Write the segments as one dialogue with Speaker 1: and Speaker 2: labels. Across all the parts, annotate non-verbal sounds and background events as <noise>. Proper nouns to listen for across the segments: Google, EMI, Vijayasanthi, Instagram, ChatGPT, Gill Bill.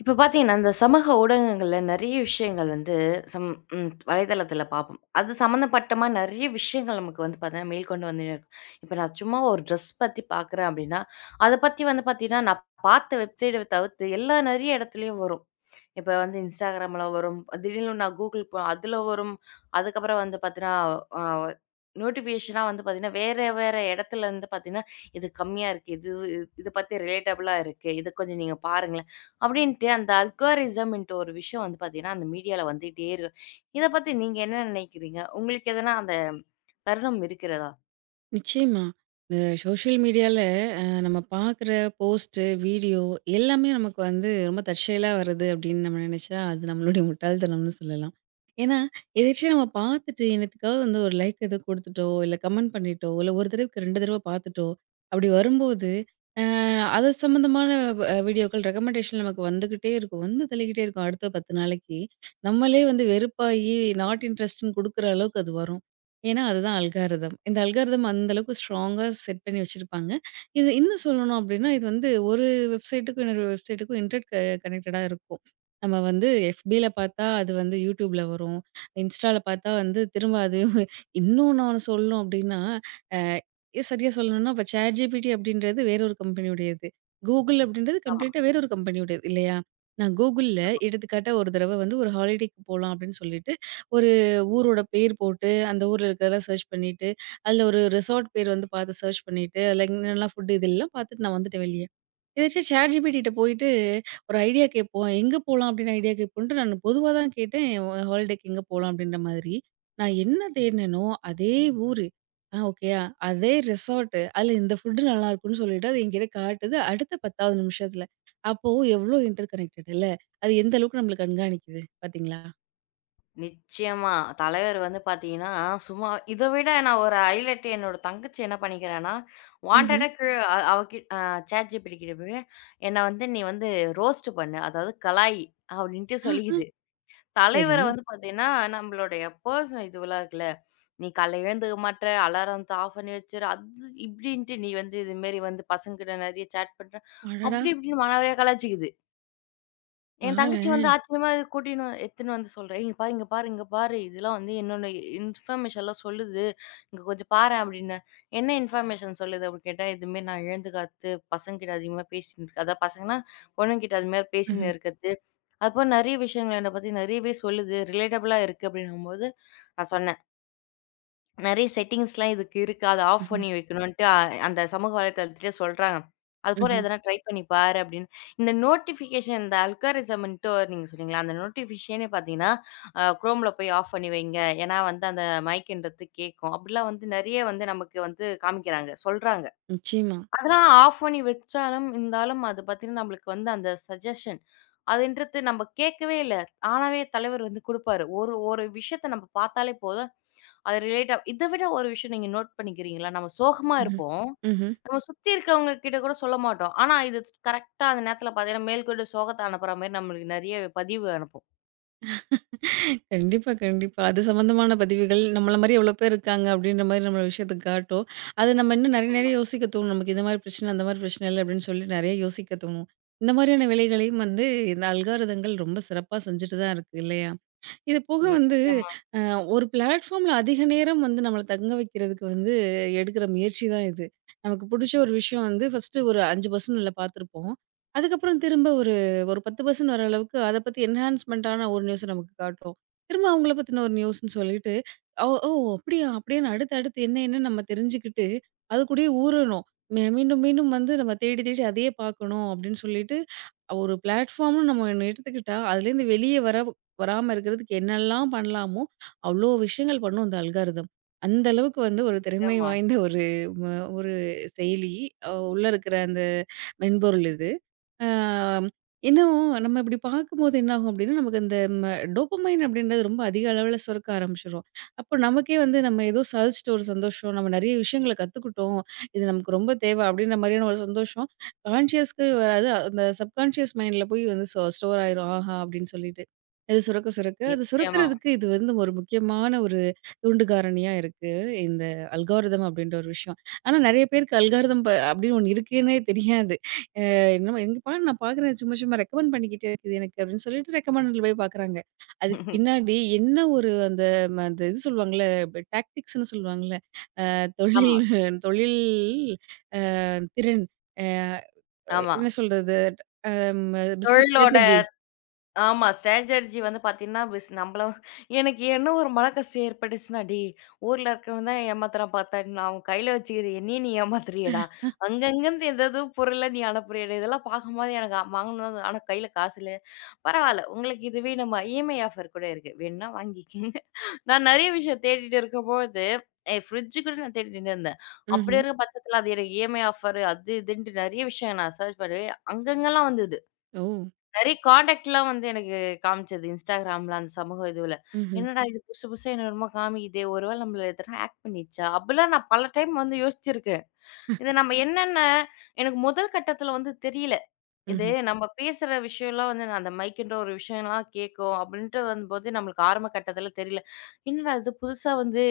Speaker 1: இப்ப பார்த்தீங்கன்னா, இந்த சமூக ஊடகங்கள்ல நெறைய விஷயங்கள் வந்து சம் ம் வலைதளத்தில பார்ப்போம். அது சம்மந்தப்பட்டமா நெறைய விஷயங்கள் நமக்கு வந்து பார்த்தீங்கன்னா, மேல்கொண்டு வந்துட்டே இருக்கும். இப்ப நான் சும்மா ஒரு ட்ரெஸ் பத்தி பார்க்குறேன் அப்படின்னா, அத பத்தி வந்து பார்த்தீங்கன்னா, நான் பார்த்த வெப்சைட்ட தவிர்த்து எல்லா நெறைய இடத்துலயும் வரும். இப்ப வந்து Instagramல வரும். திடீர்னு நான் Google அதுல வரும். அதுக்கப்புறம் வந்து பார்த்தீங்கன்னா, அ நோட்டிஃபிகேஷனா வந்து பார்த்தீங்கன்னா, வேற வேற இடத்துல இருந்து பார்த்தீங்கன்னா, இது கம்மியா இருக்கு. இது இது பத்தி ரிலேட்டபிளா இருக்கு. இத கொஞ்சம் நீங்க பாருங்களேன். அப்படின்ட்டு அந்த அல்காரிசம்ன்ட்டு ஒரு விஷயம் வந்து பார்த்தீங்கன்னா, அந்த மீடியால வந்துட்டே இருக்கு. இத பத்தி நீங்க என்ன நினைக்கிறீங்க? உங்களுக்கு எதனா அந்த தருணம் இருக்கிறதா?
Speaker 2: நிச்சயமா. இந்த சோஷியல் மீடியால நம்ம பார்க்குற போஸ்ட்டு, வீடியோ எல்லாமே நமக்கு வந்து ரொம்ப தற்செயலா வருது அப்படின்னு நம்ம நினைச்சா, அது நம்மளுடைய முட்டாள்தனம்னு சொல்லலாம். ஏன்னா, எதேர்ச்சியா நம்ம பார்த்துட்டு என்னத்துக்காவது வந்து ஒரு லைக் ஏதோ குடுத்துட்டோ, இல்ல கமெண்ட் பண்ணிட்டோ, இல்ல ஒரு தடவைக்கு 2 தடவ பார்த்துட்டோ, அப்படி வரும்போது, அ அது சம்மந்தமான வீடியோக்கள் ரெக்கமெண்டேஷன் நமக்கு வந்துகிட்டே இருக்கும். வந்து தள்ளிக்கிட்டே இருக்கும். அடுத்த 10 நாளைக்கு. நம்மளே வந்து வெறுப்பாகி நாட் இன்ட்ரெஸ்ட்ன்னு குடுக்குற அளவுக்கு அது வரும். ஏன்னா, அதுதான் அல்காரிதம். இந்த அல்காரிதம் அந்த அளவுக்கு ஸ்ட்ராங்கா செட் பண்ணி வச்சிருப்பாங்க. இது இன்னும் சொல்லணும் அப்டின்னா, இது வந்து ஒரு வெப்சைட்டுக்கும் இன்னொரு வெப்சைட்டுக்கும் இன்டர் கனெக்டடா இருக்கும். நம்ம வந்து FBல பார்த்தா அது வந்து YouTubeல வரும். Instaல பார்த்தா வந்து திரும்ப அது <laughs> இன்னும் நான் சொல்லணும் அப்டின்னா, அ சரியா சொல்லணும்னா இப்ப ChatGPT அப்டின்றது வேற ஒரு கம்பெனியுடையது. Google அப்டின்றது கம்ப்ளீட்டா வேற ஒரு கம்பெனியுடையது இல்லையா? நான் Googleல எடுத்துக்காட்டா ஒரு தடவ வந்து ஒரு ஹாலிடேக்கு போலாம் அப்டின்னு சொல்லிட்டு, ஒரு ஊரோட பேர் போட்டு, அந்த ஊர்ல இருக்கிறதெல்லாம் சர்ச் பண்ணிட்டு, அதுல ஒரு ரிசார்ட் பேர் வந்து பார்த்து சர்ச் பண்ணிட்டு, அதுல என்னென்னலாம் ஃபுட் இதெல்லாம் பார்த்துட்டு நான் வந்துட்டேன் வெளிய. எதாச்சும் ChatGPTட்ட போயிட்டு ஒரு ஐடியா கேட்போம். எங்க போலாம் அப்படின்னு ஐடியா கேட்போம்ன்ட்டு நான் பொதுவா தான் கேட்டேன். ஹாலிடேக்கு எங்க போலாம் அப்படின்ற மாதிரி. நான் என்ன தேடுனேனோ அதே ஊரு. ஆ ஓகேயா, அதே ரிசார்ட்டு. அதுல இந்த ஃபுட் நல்லாருக்கும்ன்னு சொல்லிட்டு அது என்கிட்ட காட்டுது அடுத்த 10வது நிமிஷத்துல. அப்போ எவ்ளோ இன்டர் கனெக்டட் இல்ல. அது எந்த அளவுக்கு நம்மள கண்காணிக்குது பார்த்தீங்களா?
Speaker 1: நிச்சயமா. தலைவர் வந்து பார்த்தீங்கன்னா, சும்மா இத விட நான் ஒரு ஹைலைட் என்னோட தங்கச்சி என்ன பண்ணிக்கிறான்னா,
Speaker 2: ம்ஹ்ம்.
Speaker 1: வாண்டடா கீழ அ அவ கிட் அ ChatGPT கிட்ட போய், "என்ன வந்து நீ வந்து ரோஸ்ட் பண்ணு. அதாவது கலாய்" அப்படின்ட்டு
Speaker 2: ஆஹ.
Speaker 1: சொல்லிக்குது.
Speaker 2: சரி.
Speaker 1: தலைவர வந்து பார்த்தீங்கன்னா, நம்மளுடைய பர்சனல் இதுவெல்லாம் இருக்குல்ல, "நீ காலைல எழுந்துக்க மாட்ற, அலாரத்த ஆஃப் பண்ணி வச்சுரு" அது இப்படின்ட்டு, "நீ வந்து இதுமாரி வந்து பசங்ககிட்ட நெறைய சேட் பண்ற"
Speaker 2: அடடா!
Speaker 1: அப்படி இப்படின்னு மன வழியா கலாய்ச்சிக்குது. என் தங்கச்சி வந்து
Speaker 2: பாரேன்.
Speaker 1: ஆச்சரியமா இது கூட்டின்னு எடுத்துன்னு வந்து சொல்றேன். "இங்க பாரு, இங்க பாரு, இங்க பாரு. இதெல்லாம் வந்து என்னோட இன்ஃபர்மேஷன்லாம் சொல்லுது. இங்க கொஞ்சம் பாரேன்" அப்படின்னு. "என்ன இன்ஃபர்மேஷன் சொல்லுது?" அப்படின்னு கேட்டா, "இதுமாரி நான் இழந்து காத்து பசங்ககிட்ட அதிகமா பேசின்னு இருக்கேன். அதான் பசங்கன்னா, பொண்ணுங்கிட்ட அதுமாரி
Speaker 2: ம்ஹ்ம்,
Speaker 1: பேசின்னு இருக்கிறது. அதுபோல நெறைய விஷயங்கள் என்னை பத்தி நெறையவே சொல்லுது. ரிலேட்டபுளா இருக்கு" அப்படின்னும்போது, நான் சொன்னேன். நெறைய செட்டிங்ஸ்லாம் இதுக்கு இருக்கு. அத ஆஃப்
Speaker 2: ம்ஹ்ம்,
Speaker 1: பண்ணி வைக்கணுன்ட்டு அந்த சமூக வலைதளத்திலே சொல்றாங்க. அதுபோல
Speaker 2: ம்ஹ்ம்.
Speaker 1: எதனா ட்ரை பண்ணி பாரு அப்படின்னு. இந்த நோட்டிஃபிகேஷன் இந்த அல்காரிசம்ன்ட்டு நீங்க சொன்னீங்களா, அந்த நோட்டிஃபிகேஷனே பார்த்தீங்கன்னா, குரோம்ல போய் ஆஃப் பண்ணி வைங்க. ஏன்னா வந்து அந்த மைக்ன்றது கேட்கும். அப்படிலாம் வந்து நெறைய வந்து நமக்கு வந்து காமிக்கிறாங்க, சொல்றாங்க.
Speaker 2: நிச்சயமா.
Speaker 1: அதெல்லாம் ஆஃப் பண்ணி வச்சாலும், இருந்தாலும் அது பார்த்தீங்கன்னா, நம்மளுக்கு வந்து அந்த சஜஷன் அதுன்றது நம்ம கேட்கவே இல்ல. ஆனாவே தலைவர் வந்து குடுப்பாரு. ஒரு ஒரு விஷயத்த நம்ம பார்த்தாலே போதும். அது ரிலேட்டா இத விட ஒரு விஷயம் நீங்க நோட் பண்ணிக்கிறீங்களா? நம்ம சோகமா
Speaker 2: ம்ஹ்ம்,
Speaker 1: இருப்போம்.
Speaker 2: ம்ஹ்ம்.
Speaker 1: நம்ம சுத்தி இருக்கவங்க கிட்ட கூட சொல்ல மாட்டோம். ஆனா இது கரெக்ட்டா அந்த நேரத்துல பார்த்தீங்கன்னா, மேல்கொண்டு சோகத்த அனுப்புற மாரி நம்மளுக்கு நெறைய பதிவு அனுப்பும்.
Speaker 2: கண்டிப்பா, கண்டிப்பா. அது சம்மந்தமான பதிவுகள், நம்மள மாரி எவ்வளோ பேர் இருக்காங்க அப்படின்ற மாரி நம்மள விஷயத்த காட்டும். அது நம்ம இன்னும் நெறைய,
Speaker 1: ஆமா.
Speaker 2: நெறைய யோசிக்க தோணும். நமக்கு இந்த மாரி பிரச்சனை, அந்த மாரி பிரச்சனை இல்ல அப்படின்னு சொல்லி நெறைய யோசிக்க தோணும். இந்த மாதிரியான வேலைகளையும் வந்து இந்த அல்காரிதங்கள் ரொம்ப சிறப்பா செஞ்சுட்டு தான் இருக்கு இல்லையா? இது போக வந்து
Speaker 1: நிச்சயமா,
Speaker 2: அ ஒரு பிளாட்ஃபார்ம்ல அதிக நேரம் வந்து நம்மள தங்க வைக்கிறதுக்கு வந்து எடுக்கிற முயற்சி தான் இது. நமக்கு புடிச்ச ஒரு விஷயம் வந்து ஃபர்ஸ்ட்டு ஒரு 5% அதில பார்த்துருப்போம். அதுக்கப்புறம் திரும்ப ஒரு ஒரு 10% வர அளவுக்கு அத பத்தி என்ஹான்ஸ்மென்ட் ஆன ஒரு நியூஸ நமக்கு காட்டும். திரும்ப அவங்கள பத்தின ஒரு நியூஸ்ன்னு சொல்லிட்டு, ஓ ஓ! அப்படியா? அப்படின்னு அடுத்து அடுத்து என்ன என்னன்னு நம்ம தெரிஞ்சுக்கிட்டு, அதுக்கூடயே ஊறணும். மீண்டும் மீண்டும் வந்து நம்ம தேடி தேடி அதையே பார்க்கணும் அப்படின்னு சொல்லிட்டு, ஒரு பிளாட்ஃபார்ம்னு நம்ம ஒண்ணு எடுத்துக்கிட்டா, அதுலேருந்து வெளியே வராம இருக்கிறதுக்கு என்னெல்லாம் பண்ணலாமோ, அவ்வளோ விஷயங்கள் பண்ணும் அந்த அல்காரிதம். அந்த அளவுக்கு வந்து ஒரு திறமை
Speaker 1: நிச்சயமா,
Speaker 2: வாய்ந்த ம ஒரு செயலி. உள்ள இருக்கிற அந்த மென்பொருள் இது. ஆ, இன்னும் நம்ம இப்படி பார்க்கும்போது என்ன ஆகும் அப்படின்னா, நமக்கு இந்த ம டோபமைன் அப்படின்றது ரொம்ப அதிக அளவுல சுரக்க ஆரம்பிச்சுரும். அப்போ நமக்கே வந்து நம்ம ஏதோ சாதிச்சுட்ட ஒரு சந்தோஷம், நம்ம நிறைய விஷயங்கள கத்துக்கிட்டோம், இது நமக்கு ரொம்ப தேவை அப்படின்ற மாதிரியான ஒரு சந்தோஷம் கான்ஷியஸ்க்கு வராது. அந்த சப்கான்ஷியஸ் மைண்ட்ல போய் வந்து ஸ்டோர் ஆயிரும். ஆஹா! அப்படின்னு சொல்லிட்டு. அது சுரக்க சுரக்க அது
Speaker 1: நிச்சயமா.
Speaker 2: சுரக்கிறதுக்கு இது வந்து ஒரு முக்கியமான ஒரு தூண்டு காரணியா இருக்கு. இந்த அல்காரிதம் அப்படின்ற ஒரு விஷயம். ஆனா நிறைய பேருக்கு அல்காரிதம் ப அப்படின்னு ஒண்ணு இருக்குன்னே தெரியாது. என்னமோ எங்க பாரு நான் பார்க்குறேன் சும்மா சும்மா ரெக்கமெண்ட் பண்ணிக்கிட்டே இருக்குது எனக்கு அப்படின்னு சொல்லிட்டு ரெக்கமெண்டட்ல போய் பார்க்குறாங்க. அதுக்கு
Speaker 1: <laughs>
Speaker 2: பின்னாடி என்ன ஒரு அந்த அந்த இது சொல்லுவாங்கல்ல டாக்டிக்ஸ்ன்னு சொல்லுவாங்கல்ல. அ
Speaker 1: ஆமா,
Speaker 2: தொழில் தொழில் அ திறன் அ
Speaker 1: ஆமா.
Speaker 2: என்ன சொல்றது? அம் பிசினஸ்
Speaker 1: தொழிலோட
Speaker 2: ஸ்ட்ராட்டஜி.
Speaker 1: ஆமா. ஸ்ட்ராட்டஜி வந்து பார்த்தீங்கன்னா, நம்மள எனக்கு என்ன ஒரு மனக்கஷ்டம் ஏற்பட்டுச்சுன்னா, "டேய்! ஊர்ல இருக்கவன் தான் ஏமாத்துறான் பார்த்தா, நான் அவன் கையில வச்சுக்கிற என்னைய நீ ஏமாத்துறியேடா! அங்கங்கருந்து ஏதேதோ பொருள நீ அனுப்புறியேடா!" இதெல்லாம் பார்க்கும்போது எனக்கு வாங்கணும். ஆனா கையில காசு இல்ல. பரவால்ல. உங்களுக்கு இதுவே நம்ம இஎம்ஐ ஆஃபர் கூட இருக்கு. வேணும்னா வாங்கிக்கங்க. நான் நெறைய விஷயம் தேடிட்டு இருக்கும்போது, ஃப்ரிட்ஜ் கூட நான் தேடிட்டு இருந்தேன். அப்படி
Speaker 2: ம்ஹ்ம்.
Speaker 1: இருக்க பட்சத்தில அது எனக்கு இஎம்ஐ ஆஃபர் அது இதுன்ட்டு நெறைய விஷயம் நான் சர்ச் பண்ணுவேன். அங்கங்கலாம் வந்தது.
Speaker 2: ஓ!
Speaker 1: நெறைய கான்டாக்ட்லாம் வந்து எனக்கு காமிச்சது. Instagramல அந்த சமூக இதுவுல.
Speaker 2: ம்ஹ்ம்.
Speaker 1: என்னடா இது புதுசு புதுசா என்னென்னமோ காமிக்குதே! ஒரு வேள நம்மள எதனா ஹேக் பண்ணிடுச்சா? அப்டிலாம் நான் பல டைம் வந்து யோசிச்சிருக்கேன். இத நம்ம என்னென்ன எனக்கு முதல் கட்டத்துல வந்து தெரியல. இது
Speaker 2: ம்ஹ்ம்.
Speaker 1: நம்ம பேசுற விஷயம்லாம் வந்து நான் அந்த மைக்ன்ற ஒரு விஷயம்லாம் கேட்கும் அப்படின்ட்டு வந்தபோது நம்மளுக்கு ஆரம்ப கட்டத்துல தெரியல. என்னடா இது புதுசா வந்து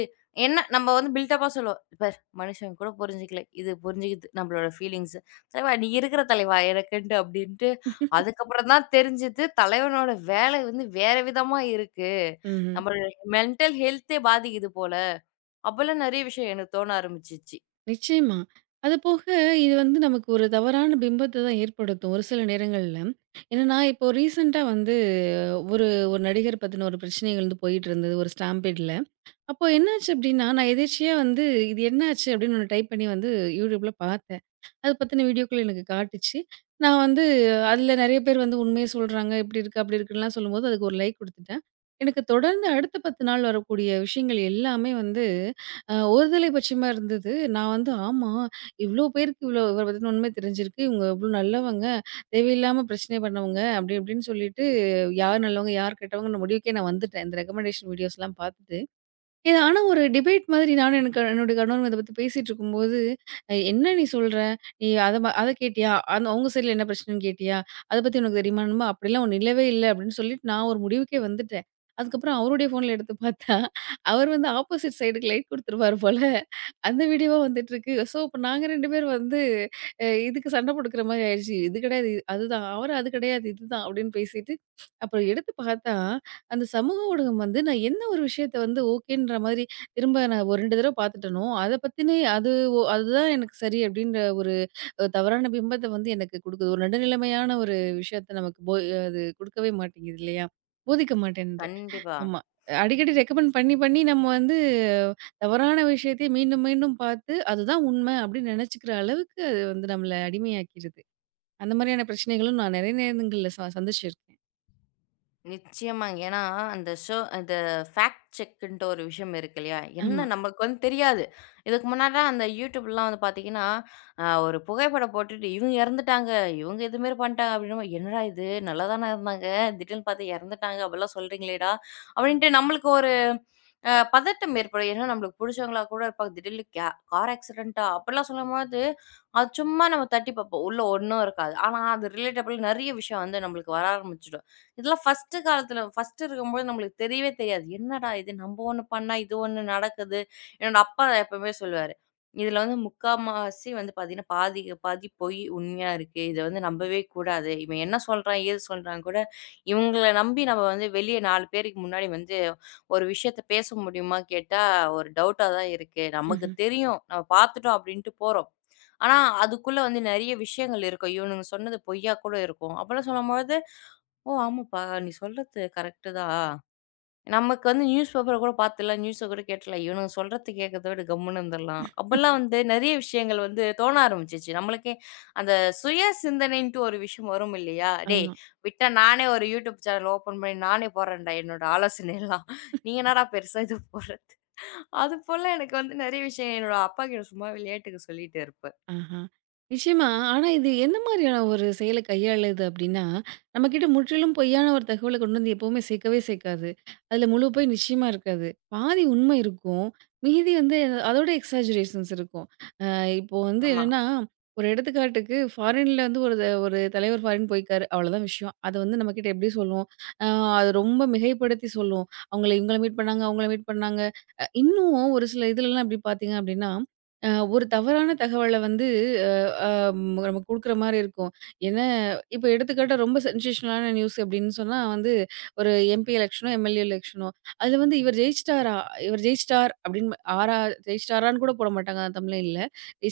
Speaker 1: என்ன நம்ம வந்து பில்டப்பா சொல்லுவோம். பார் மனுஷங்க கூட புரிஞ்சுக்கல. இது புரிஞ்சுக்குது நம்மளோட ஃபீலிங்ஸ். தலைவா நீ இருக்கிற தலைவா எனக்குன்ட்டு அப்படின்ட்டு
Speaker 2: ம்ஹ்ம். <laughs>
Speaker 1: அதுக்கப்புறம் தான் தெரிஞ்சது தலைவனோட வேலை வந்து வேற விதமா இருக்கு. நம்மளோட மென்டல் ஹெல்த்தே பாதிக்குது போல. அப்போலாம் நெறைய விஷயம் எனக்கு தோண ஆரம்பிச்சுச்சு.
Speaker 2: நிச்சயமா. அது போக இது வந்து நமக்கு ஒரு தவறான பிம்பத்த தான் ஏற்படுத்தும் ஒரு சில நேரங்கள்ல. என்னன்னா, இப்போ ரீசென்ட்டா வந்து ஒரு ஒரு நடிகர் பத்தின ஒரு பிரச்சனைகள் வந்து போயிட்டுருந்தது ஒரு ஸ்டாம்பேட்ல. அப்போ என்னாச்சு அப்டின்னா, நான் எதேர்ச்சியா வந்து இது என்னாச்சு? அப்டின்னு ஒண்ணு டைப் பண்ணி வந்து YouTubeல பார்த்தேன். அது பத்தின வீடியோக்கள் எனக்கு காட்டுச்சு. நான் வந்து அதுல நெறைய பேர் வந்து உண்மைய சொல்றாங்க. இப்படி இருக்கு, அப்படி இருக்குன்லாம் சொல்லும்போது அதுக்கு ஒரு லைக் குடுத்துட்டேன். எனக்கு தொடர்ந்து அடுத்த 10 நாள் வரக்கூடிய விஷயங்கள் எல்லாமே வந்து ஒருதலை பட்சமா இருந்தது. நான் வந்து ஆமா, இவ்ளோ பேருக்கு இவ்ளோ இவர பத்தின உண்மை தெரிஞ்சிருக்கு. இவங்க இவ்ளோ நல்லவங்க, தேவையில்லாம பிரச்சனை பண்ணவங்க, அப்படி இப்படின்னு சொல்லிட்டு யார் நல்லவங்க, யார் கெட்டவங்கன்னு முடிவுக்கே நான் வந்துட்டேன். இந்த ரெக்கமெண்டேஷன் வீடியோஸ்லாம் பார்த்துட்டு. இது ஆனா ஒரு டிபேட் மாதிரி நானும் எனக்கு என்னுடைய கணவரும் இத பத்தி பேசிட்டு இருக்கும்போது, என்ன நீ சொல்ற? நீ அத கேட்டியா? அந்த அவங்க சைட்ல என்ன பிரச்சனைன்னு கேட்டியா? அத பத்தி உனக்கு தெரியுமா?" என்னமோ "அப்படிலாம் ஒண்ணும் இல்லவே இல்ல" அப்படின்னு சொல்லிட்டு நான் ஒரு முடிவுக்கே வந்துட்டேன். அதுக்கப்புறம் அவருடைய ஃபோன்ல எடுத்து பார்த்தா, அவர் வந்து ஆப்போசிட் சைடுக்கு லைட் குடுத்துருவாரு போல. அந்த வீடியோவா வந்துட்டுருக்கு. ஸோ, இப்ப நாங்க 2 பேரும் வந்து இதுக்கு சண்டை போட்டுக்கிற மாரி ஆயிருச்சு. "இது கிடையாது, அதுதான்." அவரு "அது கிடையாது, இதுதான்." அப்படின்னு பேசிட்டு, அப்புறம் எடுத்து பார்த்தா அந்த சமூக ஊடகம் வந்து நான் என்ன ஒரு விஷயத்த வந்து ஓகேன்ற மாதிரி திரும்ப நான் ஒரு 2 தடவ பார்த்துட்டேனோ, அத பத்தினே அது அதுதான் எனக்கு சரி அப்டின்ற ஒரு தவறான பிம்பத்த வந்து எனக்கு குடுக்குது. ஒரு நடுநிலைமையான ஒரு விஷயத்த நமக்கு போய் அது குடுக்கவே மாட்டேங்குது இல்லையா? போதிக்க மாட்டேன்து.
Speaker 1: கண்டிப்பா.
Speaker 2: ஆமா. அடிக்கடி ரெக்கமெண்ட் பண்ணி, பண்ணி நம்ம வந்து அஹ், தவறான விஷயத்தை மீண்டும், மீண்டும் பார்த்து அதுதான் உண்மை அப்டின்னு நெனச்சுக்கிற அளவுக்கு அது வந்து நம்மள அடிமையாக்கிருது. அந்த மாதிரியான பிரச்சனைகளும் நான் நெறைய நேரங்கள்ல சந்திச்சிருக்கேன்.
Speaker 1: நிச்சயமாங்க. ஏன்னா, அந்த ஃபேக்ட் செக்குன்ட்டு ஒரு விஷயம் இருக்கு இல்லையா?
Speaker 2: ஆமா.
Speaker 1: என்ன நமக்கு வந்து தெரியாது. இதுக்கு முன்னாடிலாம் அந்த YouTubeலாம் வந்து பார்த்தீங்கன்னா, ஒரு புகைப்படம் போட்டுட்டு, "இவங்க இறந்துட்டாங்க, இவங்க இதுமாரி பண்ட்டாங்க" அப்படின்னும் "என்னடா இது நல்லா தானே இருந்தாங்க, திடீர்னு பார்த்தா இறந்துட்டாங்க, அப்படிலாம் சொல்றீங்களேடா!" அப்படின்ட்டு நம்மளுக்கு ஒரு பதட்டம் ஏற்படும். ஏன்னா நம்மளுக்கு புடிச்சவங்களா கூட இருப்பாங்க. திடீர்னு கார் ஆக்சிடென்ட்டா அப்படிலாம் சொல்லும்போது, அது சும்மா நம்ம தட்டி பார்ப்போம். உள்ள ஒண்ணும் இருக்காது. ஆனா, அது ரிலேட்டபிள் நெறைய விஷயம் வந்து நம்மளுக்கு வர ஆரம்பிச்சுடும். இதெல்லாம் ஃபர்ஸ்ட்டு காலத்துல ஃபர்ஸ்ட்டு இருக்கும்போது நம்மளுக்கு தெரியவே தெரியாது. என்னடா இது நம்ப ஒண்ணு பண்ணா, இது ஒண்ணு நடக்குது. என்னோட அப்பா எப்பவுமே சொல்லுவாரு. "இதுல வந்து முக்கால்வாசி வந்து பார்த்தீங்கன்னா, பாதிக்கு பாதி பொய் உண்மையா இருக்கு. இத வந்து நம்பவே கூடாது. இவன் என்ன சொல்றான், ஏது சொல்றான்னு கூட இவங்கள நம்பி நம்ம வந்து வெளிய 4 பேருக்கு முன்னாடி வந்து ஒரு விஷயத்த பேச முடியுமா கேட்டா, ஒரு டவுட்டா தான் இருக்கு. நமக்கு
Speaker 2: ம்ஹ்ம்.
Speaker 1: தெரியும். நம்ம பார்த்துட்டோம் அப்டின்ட்டு போறோம். ஆனா, அதுக்குள்ள வந்து நெறைய விஷயங்கள் இருக்கும். இவனுங்க சொன்னது பொய்யா கூட இருக்கும்." அப்பலாம் சொல்லும்பொழுது ஓ! ஆமாப்பா. நீ சொல்றது கரெக்ட்டு தான். நமக்கு வந்து நியூஸ் பேப்பர கூட பார்த்துடலாம், நியூஸ கூட கேட்டுறலாம். இவனுங்க சொல்றத கேட்கறத விட கம்முன்னு இருந்துடலாம். அப்பல்லாம் வந்து நெறைய விஷயங்கள் வந்து தோண ஆரம்பிச்சுச்சு. நம்மளுக்கே அந்த சுய சிந்தனைன்ட்டு ஒரு விஷயம் வரும் இல்லையா? "டேய்
Speaker 2: ஆமா.
Speaker 1: விட்டா நானே ஒரு யூடியூப் சேனல் ஓப்பன் பண்ணி நானே போடுறேன்டா என்னோட ஆலோசனையெல்லாம். நீங்க என்னடா பெருசா இது போடுறது?" அதுபோல எனக்கு வந்து நெறைய விஷயம் என்னோட அப்பா கிட்ட சும்மா விளையாட்டுக்கு சொல்லிட்டு இருப்பேன்.
Speaker 2: ஆஹா. நிச்சயமா. ஆனா, இது எந்த மாதிரியான ஒரு செயல கையாளுது அப்டின்னா, நம்மகிட்ட முற்றிலும் பொய்யான ஒரு தகவல கொண்டு வந்து எப்பவுமே சேர்க்கவே சேர்க்காது. அதுல முழு பொய் நிச்சயமா இருக்காது. பாதி உண்மை இருக்கும். மீதி வந்து அதோட எக்ஸாஜுரேஷன்ஸ் இருக்கும். இப்போ வந்து
Speaker 1: ஆமா.
Speaker 2: என்னன்னா, ஒரு எடுத்துக்காட்டுக்கு ஃபாரின்ல வந்து ஒரு தலைவர் ஃபாரின் போயிருக்காரு. அவ்வளோதான் விஷயம். அது வந்து நம்மகிட்ட எப்படி சொல்லும்? அ அது ரொம்ப மிகைப்படுத்தி சொல்லும். அவங்கள இவங்கள மீட் பண்ணாங்க, அவங்கள மீட் பண்ணாங்க. இன்னும் ஒரு சில இதுலலாம் எப்படி பார்த்தீங்க அப்படின்னா, அ ஒரு தவறான தகவல வந்து அ அ ம் நம்ம குடுக்குற மாரி இருக்கும். ஏன்னா, இப்போ எடுத்துக்காட்டா ரொம்ப சென்சேஷனலான நியூஸ் அப்படின்னு சொன்னா வந்து, ஒரு எம்பி எலெக்ஷனோ, எம்எல்ஏ எலெக்ஷனோ, அதுல வந்து இவர் ஜெயிச்சிட்டாரா? இவர் ஜெயிச்சிட்டார் அப்படின்னு ஜெயிச்சிட்டாரான்னு கூட போட மாட்டாங்க அந்த தமிழ்லைன்ல.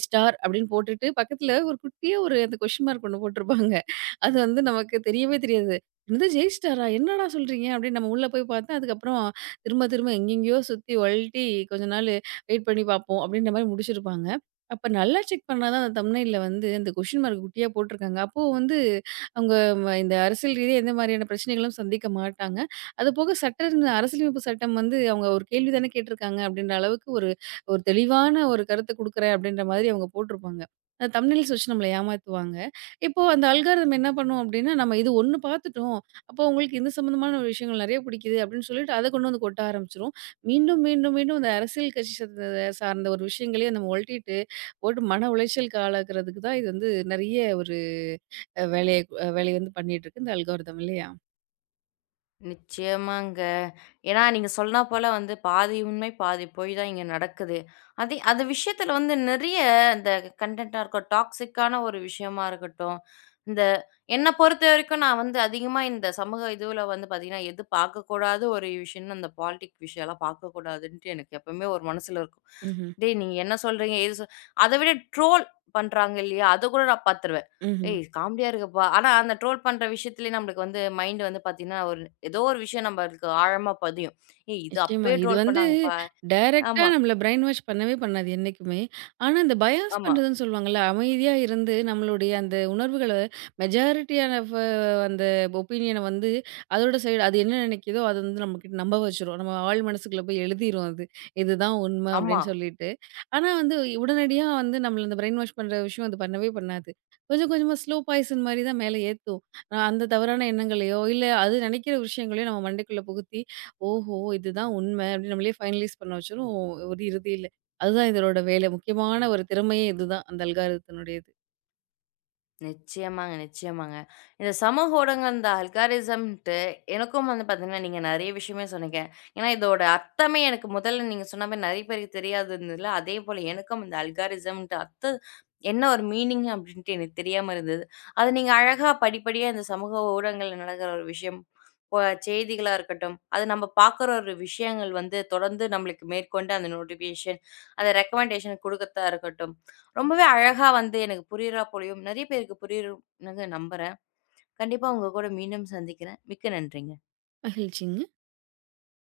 Speaker 2: ஸ்டார் அப்படின்னு போட்டுட்டு பக்கத்துல ஒரு குட்டியா ஒரு அந்த கொஸ்டின் மார்க் ஒண்ணு போட்டிருப்பாங்க. அது வந்து நமக்கு தெரியவே தெரியாது. "என்னது ஜெய் ஸ்டாரா? என்னடா சொல்றீங்க?" அப்படின்னு நம்ம உள்ள போய் பார்த்தா, அதுக்கப்புறம் திரும்ப திரும்ப எங்கெங்கேயோ சுத்தி ஒழட்டி கொஞ்ச நாள் வெயிட் பண்ணி பார்ப்போம் அப்படின்ற மாரி முடிச்சிருப்பாங்க. அப்ப நல்லா செக் பண்ணா தான் அந்த தம்ப்நெயில்ல வந்து அந்த கொஸ்டின் மார்க் குட்டியா போட்டிருக்காங்க. அப்போ வந்து அவங்க இந்த அரசியல் ரீதியா எந்த மாரியான பிரச்சனைகளும் சந்திக்க மாட்டாங்க. அதுபோக சட்டன்னு அரசியலமைப்பு சட்டம் வந்து அவங்க ஒரு கேள்வி தானே கேட்டிருக்காங்க அப்படின்ற அளவுக்கு ஒரு ஒரு தெளிவான ஒரு கருத்து குடுக்குறேன் அப்படின்ற மாதிரி அவங்க போட்டிருப்பாங்க. அந்த தம்ப்நெயில்ஸ் வச்சு நம்மள ஏமாத்துவாங்க. இப்போ அந்த அல்காரிதம் என்ன பண்ணும் அப்படின்னா, நம்ம இது ஒண்ணு பார்த்துட்டோம். அப்போ உங்களுக்கு இந்த சம்மந்தமான ஒரு விஷயங்கள் நெறைய பிடிக்குது அப்படின்னு சொல்லிட்டு அத கொண்டு வந்து கொட்ட ஆரம்பிச்சுரும். மீண்டும், மீண்டும், மீண்டும் இந்த அரசியல் கட்சி சார்ந்த சார்ந்த ஒரு விஷயங்களையே நம்ம ஒழட்டிட்டு போட்டு மன உளைச்சலுக்கு ஆளாக்குறதுக்கு தான் இது வந்து நெறைய ஒரு அ வேலைய அ வேலைய வந்து பண்ணிட்டு இருக்கு இந்த அல்காரிதம் இல்லையா?
Speaker 1: நிச்சயமாங்க. ஏன்னா நீங்க சொன்னா போல வந்து பாதி உண்மை, பாதி பொய் தான் இங்க நடக்குது. அதே அந்த விஷயத்துல வந்து நெறைய இந்த கன்டென்ட்டா இருக்கட்டும், டாக்ஸிக்கான ஒரு விஷயமா இருக்கட்டும், இந்த என்ன பொறுத்தவரைக்கும் நான் வந்து அதிகமா இந்த சமூக இதுவுல வந்து பார்த்தீங்கன்னா, எது பார்க்கக்கூடாத ஒரு விஷயம்னா, இந்த பாலிடிக் விஷயம்லாம் பார்க்கக்கூடாதுன்ட்டு எனக்கு எப்பவுமே ஒரு மனசுல இருக்கும்.
Speaker 2: ம்ஹ்ம்.
Speaker 1: டேய்! நீங்க என்ன சொல்றீங்க? ஏது சொ அத விட ட்ரோல் பண்றாங்க இல்லையா? அத கூட நான் பார்த்துருவேன்.
Speaker 2: ம்ஹ்ம்.
Speaker 1: ஏய்! காமெடியா இருக்குப்பா. ஆனா அந்த ட்ரோல் பண்ற விஷயத்திலயே நம்மளுக்கு வந்து மைண்ட் வந்து பார்த்தீங்கன்னா, ஏதோ ஒரு விஷயம் நம்மளுக்கு ஆழமா பதியும். ஏய்! இது
Speaker 2: நிச்சயமா.
Speaker 1: அப்பயே
Speaker 2: இது
Speaker 1: ட்ரோல்
Speaker 2: வந்து
Speaker 1: பண்ணாங்கப்பா.
Speaker 2: டைரக்ட்டா
Speaker 1: ஆமா,
Speaker 2: நம்மள பிரைன் வாஷ் பண்ணவே பண்ணாது என்னைக்குமே. ஆனா, இந்த பயாஸ்
Speaker 1: ஆமா,
Speaker 2: பண்றதுன்னு சொல்லுவாங்கல்ல, அமைதியா இருந்து நம்மளுடைய அந்த உணர்வுகள மெஜாரிட்டியான ஆஃப் அந்த ஒப்பீனியன வந்து அதோட சைடு அது என்ன நினைக்குதோ, அது வந்து நம்மகிட்ட நம்ப வச்சுரும். நம்ம ஆழ் மனசுக்குள்ள போய் எழுதிரும் அது. இதுதான் உண்மை
Speaker 1: ஆமா.
Speaker 2: அப்படின்னு சொல்லிட்டு. ஆனா வந்து உடனடியா வந்து நம்மள இந்த பிரைன் வாஷ் பண்ற விஷயம் அது பண்ணவே பண்ணாது. கொஞ்சம் கொஞ்சமா ஸ்லோ பாய்சன் மாரி தான் மேல ஏத்தும். அந்த தவறான எண்ணங்களையோ, இல்ல அது நினைக்கிற விஷயங்களையோ நம்ம மண்டைக்குள்ள புகுத்தி, ஓ! ஓ! இதுதான் உண்மை அப்படின்னு நம்மளே ஃபைனலைஸ் பண்ண வச்சுரும் ஒரு இறுதியில. அதுதான் இதனோட வேலை. முக்கியமான ஒரு திறமையே இதுதான். அந்த அல்காரிதத்தினுடையது.
Speaker 1: நிச்சயமாங்க. இந்த சமூக ஊடகங்கள், இந்த அல்காரிசம்ன்ட்டு எனக்கும் வந்து பார்த்தீங்கன்னா, நீங்க நெறைய விஷயமே சொன்னீங்க. ஏன்னா இதோட அர்த்தமே எனக்கு முதல்ல நீங்க சொன்ன மாரி நெறைய பேருக்கு தெரியாது இருந்ததுல, அதேபோல எனக்கும் இந்த அல்காரிசம்ன்ட்டு என்ன ஒரு மீனிங் அப்டின்ட்டு எனக்கு தெரியாம இருந்தது. அது நீங்க அழகா படிப்படியா இந்த சமூக ஊடகங்கள்ல நடக்கிற ஒரு விஷயம், இப்ப செய்திகளா இருக்கட்டும், அது நம்ம பார்க்குற ஒரு விஷயங்கள் வந்து தொடர்ந்து நம்மளுக்கு மேற்கொண்டு அந்த நோட்டிஃபிகேஷன், அந்த ரெக்கமெண்டேஷன் குடுக்கத்தா இருக்கட்டும், ரொம்பவே அழகா வந்து எனக்கு புரியிறா போலயும், நெறைய பேருக்கு புரியும்னு நம்புறேன். கண்டிப்பா உங்க கூட மீண்டும் சந்திக்கிறேன். மிக்க நன்றிங்க.
Speaker 2: மகிழ்ச்சிங்க.